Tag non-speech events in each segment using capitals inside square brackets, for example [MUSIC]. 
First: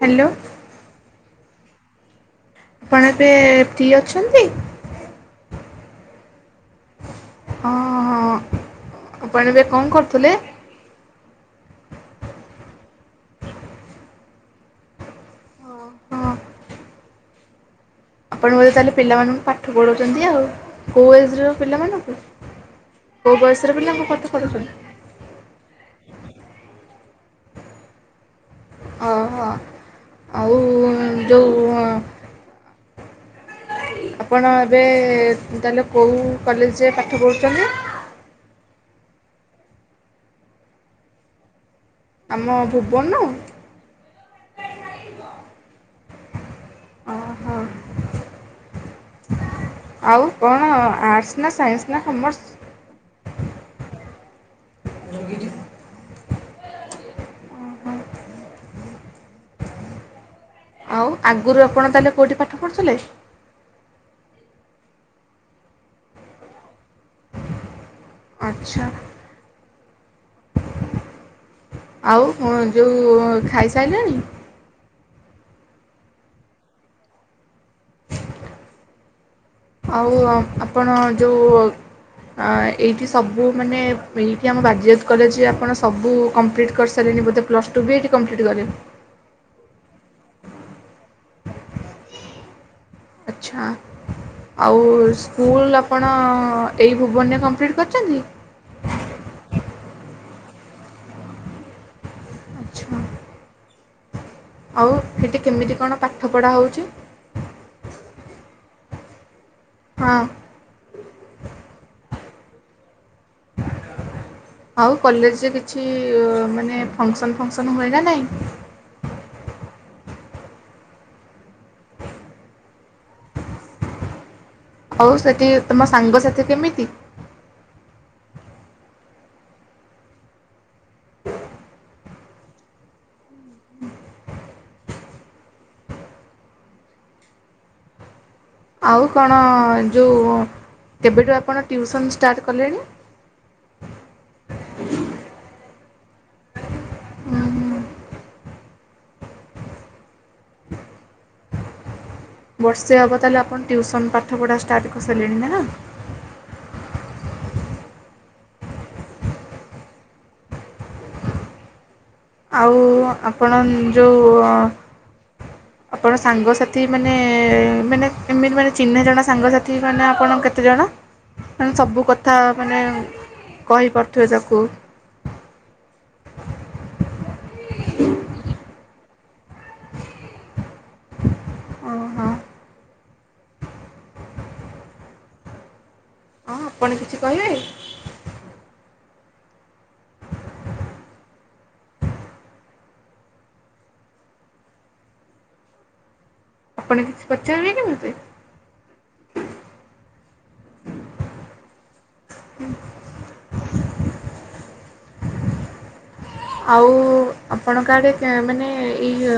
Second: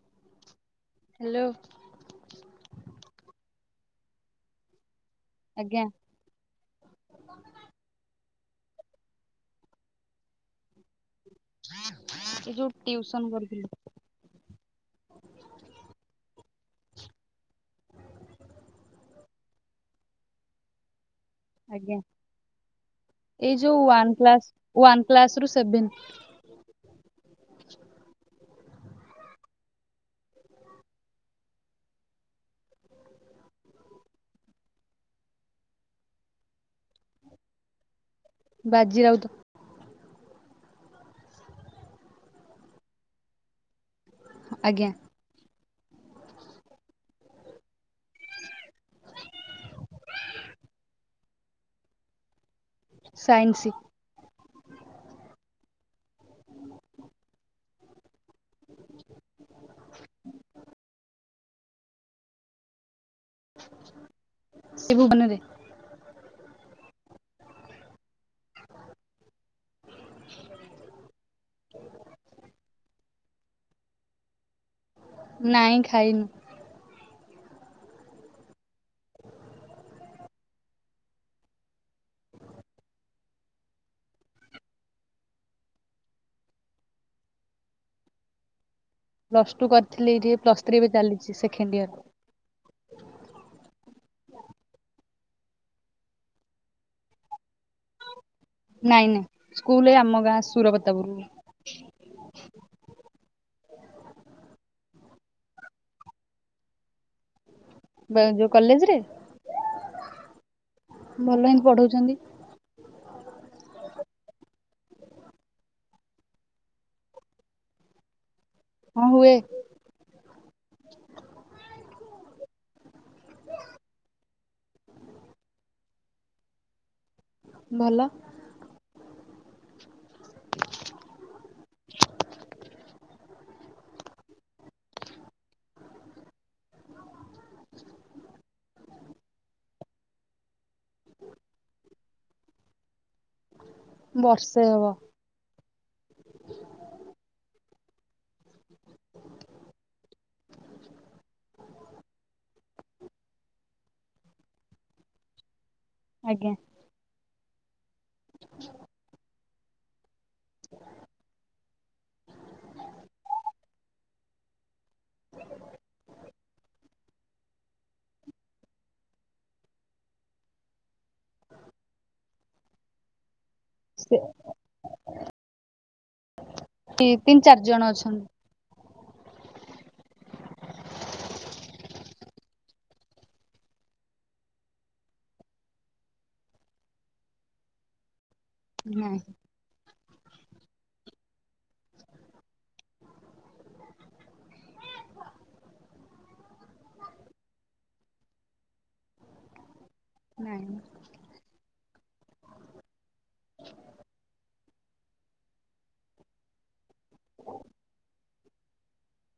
Hello. Hello. ଆପଣ ଏବେ free ଅଛନ୍ତି? ଆଜ୍ଞା। ହଁ ହଁ ଆପଣ ଏବେ କଣ କରୁଥିଲେ? ଏ ଯୋଉ ଟିଉସନ କରିଥିଲୁ। ହଁ ଆପଣ ବୋଧେ ତାହେଲେ ପିଲାମାନଙ୍କୁ ପାଠ ପଢଉଛନ୍ତି ଆଉ। କୋଉ ଏଜର? ଆଜ୍ଞା ପିଲାମାନଙ୍କୁ, କୋଉ ଏଇ ଯୋଉ ବୟସର ପିଲାଙ୍କୁ ୱାନ ପାଠ କ୍ଲାସ ପଢଉଛନ୍ତି? ୱାନ କ୍ଲାସ ରୁ ସେଭେନ୍। ଅହ ହ। ଆଉ ଯୋଉ ଆପଣ ଏବେ ତାହେଲେ କଉ କଲେଜରେ ପାଠ ପଢ଼ୁଛନ୍ତି? ବାଜିରାଉତ। ଆମ ଭୁବନ। ଆଜ୍ଞା। ଅ ହ। ଆଉ କଣ ଆର୍ସ ନା ସାଇନ୍ସ ନା କମଅର୍ସ? ସାଇନ୍ସି। [UNINTELLIGIBLE] ଓହୋ [INAUDIBLE] ଆଉ ଆଗୁରୁ ଆପଣ ତା ହେଲେ କଉଠି ପାଠ ପଢ଼ୁଥିଲେ? ସେଇ ଭୁବନରେ। ଆଚ୍ଛା। [INAUDIBLE] ଆଉ କଣ ଯୋଉ ଖାଇସାଇଲଣି? ନାଇଁ ଖାଇନି। [INAUDIBLE] ଆଉ ଆପଣ ଯୋଉ ଅଁ, ଏଇଠି ସବୁ ମାନେ ଏଇଠି ଆମ ବାଜି ରାଉତ କଲେଜ, ଆପଣ ସବୁ କମ୍ପ୍ଲିଟ୍ କରି ସାରିଲେଣି ବୋଧେ। ପ୍ଲସ୍ ଟୁ ବି ଏଇିଠି କମ୍ପ୍ଲିଟ୍ କରି ପ୍ଲସ୍ ଟୁ କରିଥିଲି ଏଇଠି। ପ୍ଲସ୍ ଥ୍ରୀ ଏବେ ଚାଲିଛି ସେକେଣ୍ଡ ଇୟର। ଆଚ୍ଛା। ଆଉ ସ୍କୁଲ ଆପଣ ଏଇ ଭୁବନରେ କମପ୍ଲିଟ୍ କରିଛନ୍ତି? ନାଇଁ ନାଇଁ, ସ୍କୁଲ ଆମ ଗାଁ ସୁରପତାପୁର। ଆଚ୍ଛା। ଆଉ ସେଠି କେମିତି କଣ ପାଠ ପଢ଼ା ହଉଛି? ବାଜ୍ ଯୋଉ କଲେଜରେ। ହଁ। ଭଲ ହିଁ ପଢଉଛନ୍ତି। [INAUDIBLE] ଆଉ କଲେଜରେ କିଛି ମାନେ ଫଙ୍କସନ୍ ଫଙ୍କସନ୍ ହୁଏ ନା ନାଇଁ। ହଁ ହୁଏ। ଆଉ ସେଠି ତମ ସାଙ୍ଗସାଥି କେମିତି? ଭଲ। ଆଉ କଣ ଯୋଉ କେବେଠୁ ଆପଣ ଟ୍ୟୁସନ୍ ଷ୍ଟାର୍ଟ କଲେଣି? ବର୍ଷେ ହବ। ହୁଁ ହୁଁ। ବର୍ଷେ ହେବ ତା ହେଲେ ଆପଣ ଟ୍ୟୁସନ୍ ପାଠପଢ଼ା ଷ୍ଟାର୍ଟ କରି ସାରିଲେଣି ନା ନାହିଁ। ଆଜ୍ଞା। [INAUDIBLE] ଆଉ ଆପଣ ଯୋଉ ଆପଣ ସାଙ୍ଗସାଥି ମାନେ ମାନେ ଏମିତି ମାନେ ଚିହ୍ନା ଜଣା ସାଙ୍ଗସାଥି ମାନେ ଆପଣ କେତେ ଜଣ? ମାନେ ସବୁ କଥା ମାନେ କହି ସେ ପାରୁଥିବେ ତାକୁ। ତିନି ଚାରି ଜଣ ଅଛନ୍ତି। ଓ ହୋ। ହଁ, ଆପଣ କିଛି କହିବେ। ନାହିଁ। ଆପଣ କିଛି ପଚାରିବେ କି ମୋତେ? ନାଇଁ। [INAUDIBLE] ଆଉ ଆପଣଙ୍କ ଆଡ଼େ ମାନେ ଏଇ ହି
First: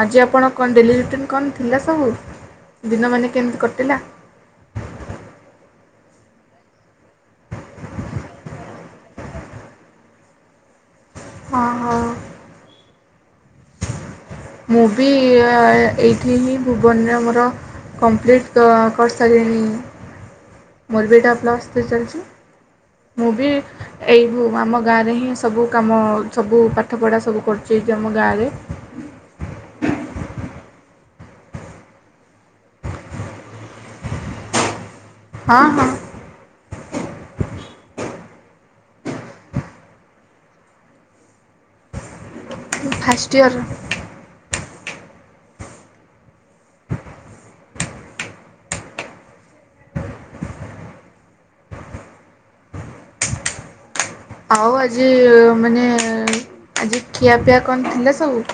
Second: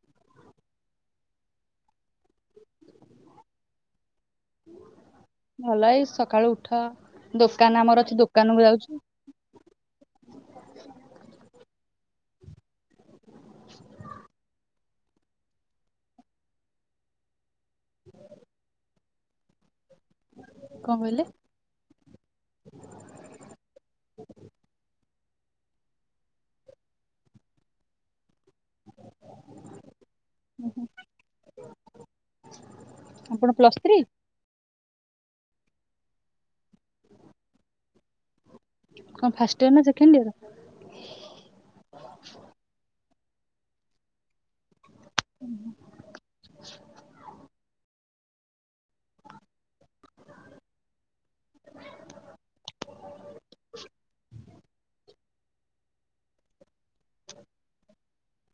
ଆଜି ଆପଣ କଣ ଡେଲି ରୁଟିନ୍ କଣ ଥିଲା ସବୁ ଦିନ ମାନ କେମିତି କଟିଲା? ଭଲ ଏଇ ସକାଳୁ ଉଠ। ଦୋକାନ ଆମର ଅଛି, ଦୋକାନ କୁ ଯାଉଛିୁ। ହଁ ହଉ। ମୁଁ ବି ଏଇଠି ହିଁ ଭୁବନରେ ମୋର କମ୍ପ୍ଲିଟ୍ କରି ସାରିଲିଣି ମୋର କହିଲେ ବି ଏଇଟା ପ୍ଲସ୍ ଥ୍ରି ଚାଲିଛି। ମୁଁ ବି ଏଇ ଆମ ଗାଁରେ ହିଁ ସବୁ କାମ ସବୁ ପାଠପଢ଼ା ସବୁ କରୁ ଶ୍ରୀଜମ ଗାରେ। ହୁଁ, ହୁଁ। ଆପଣ ପ୍ଲସ୍ ଥ୍ରୀ? ହଁ, ହଁ। କଣ ଫାଷ୍ଟ ଇୟର ନା ସେକେଣ୍ଡ ଇୟର? First year. ଉ ହୁଁ। [INAUDIBLE] [INAUDIBLE] ଆଉ ଆଜି ମାନେ ଆଜି ଖିଆପିଆ କଣ ଥିଲା ସବୁ?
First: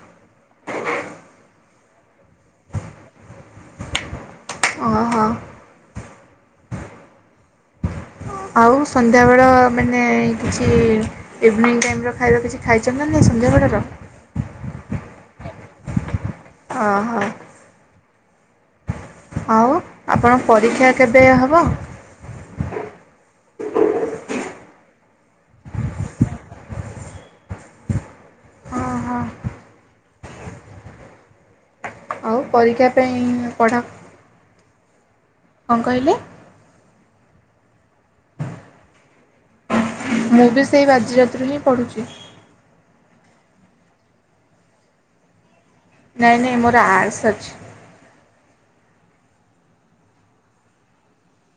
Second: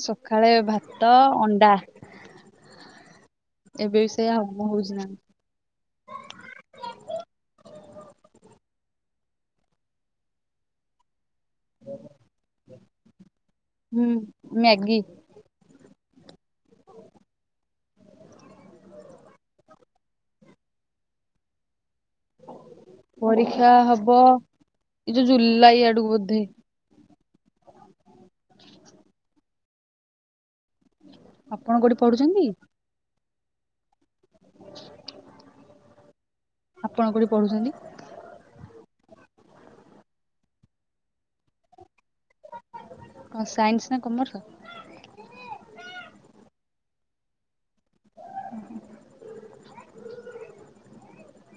ସଖାଳେ ଭାତ, ଅଣ୍ଡା। ଏବେ ବି ସେଇଆ ବ ହଉଛି ନାହିଁ [UNINTELLIGIBLE] ଓହୋ ଆଉ ସନ୍ଧ୍ୟା ବେଳ ମାନେ କିଛି ଇଭିନିଂ ଟାଇମ୍ ର ଖାଇବା କିଛି ଖାଇଛ ନା ନାହିଁ ସନ୍ଧ୍ୟାବେଳର? ହୁଁ ମ୍ୟାଗି। ଓହୋ। ଆଉ ଆପଣ ପରୀକ୍ଷା କେବେ ହବ? ପରୀକ୍ଷା ହବ ଏ ଯୋଉ ଜୁଲାଇ ଆଡକୁ ବୋଧେ। ଓହୋ [INAUDIBLE] ଆପଣ କୋଉଠି ପଢୁଛନ୍ତି? ଆଉ ପରୀକ୍ଷା ପାଇଁ ପଢ଼ା [INAUDIBLE] କଣ କହିଲେ? ଆପଣ କୋଉଠି ପଢ଼ୁଛନ୍ତି? ମୁଁ ବି ସେଇ ବାଜିଯାତରୁ ହିଁ ପଢୁଛି। କଣ ସାଇନ୍ସ ନା କାମର୍ସ? ନାଇଁ ନାଇଁ ମୋର ଆର୍ଟ୍ସ ଅଛି। ଓହୋ।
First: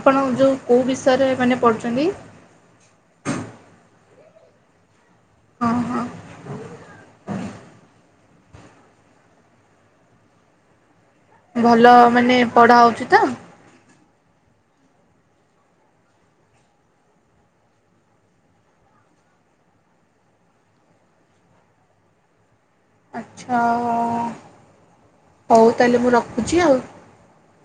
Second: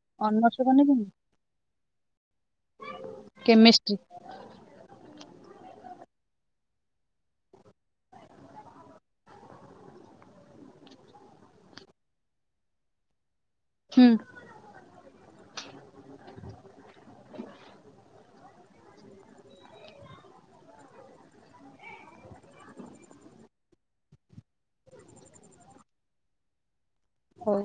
ଆପଣ ଯଉ କଣ କଉ ବିଷୟରେ ମାନେ ପଢ଼ୁଛନ୍ତି? କେମେଷ୍ଟ୍ରୀି। ହଁ, ହଁ। ଭଲ ମାନେ ପଢା ହଉଛି ତ? ହୁଁ। ଆଚ୍ଛା ହଉ ତା ହେଲେ ମୁଁ ରଖୁଛି ଆଉ। ହଉ।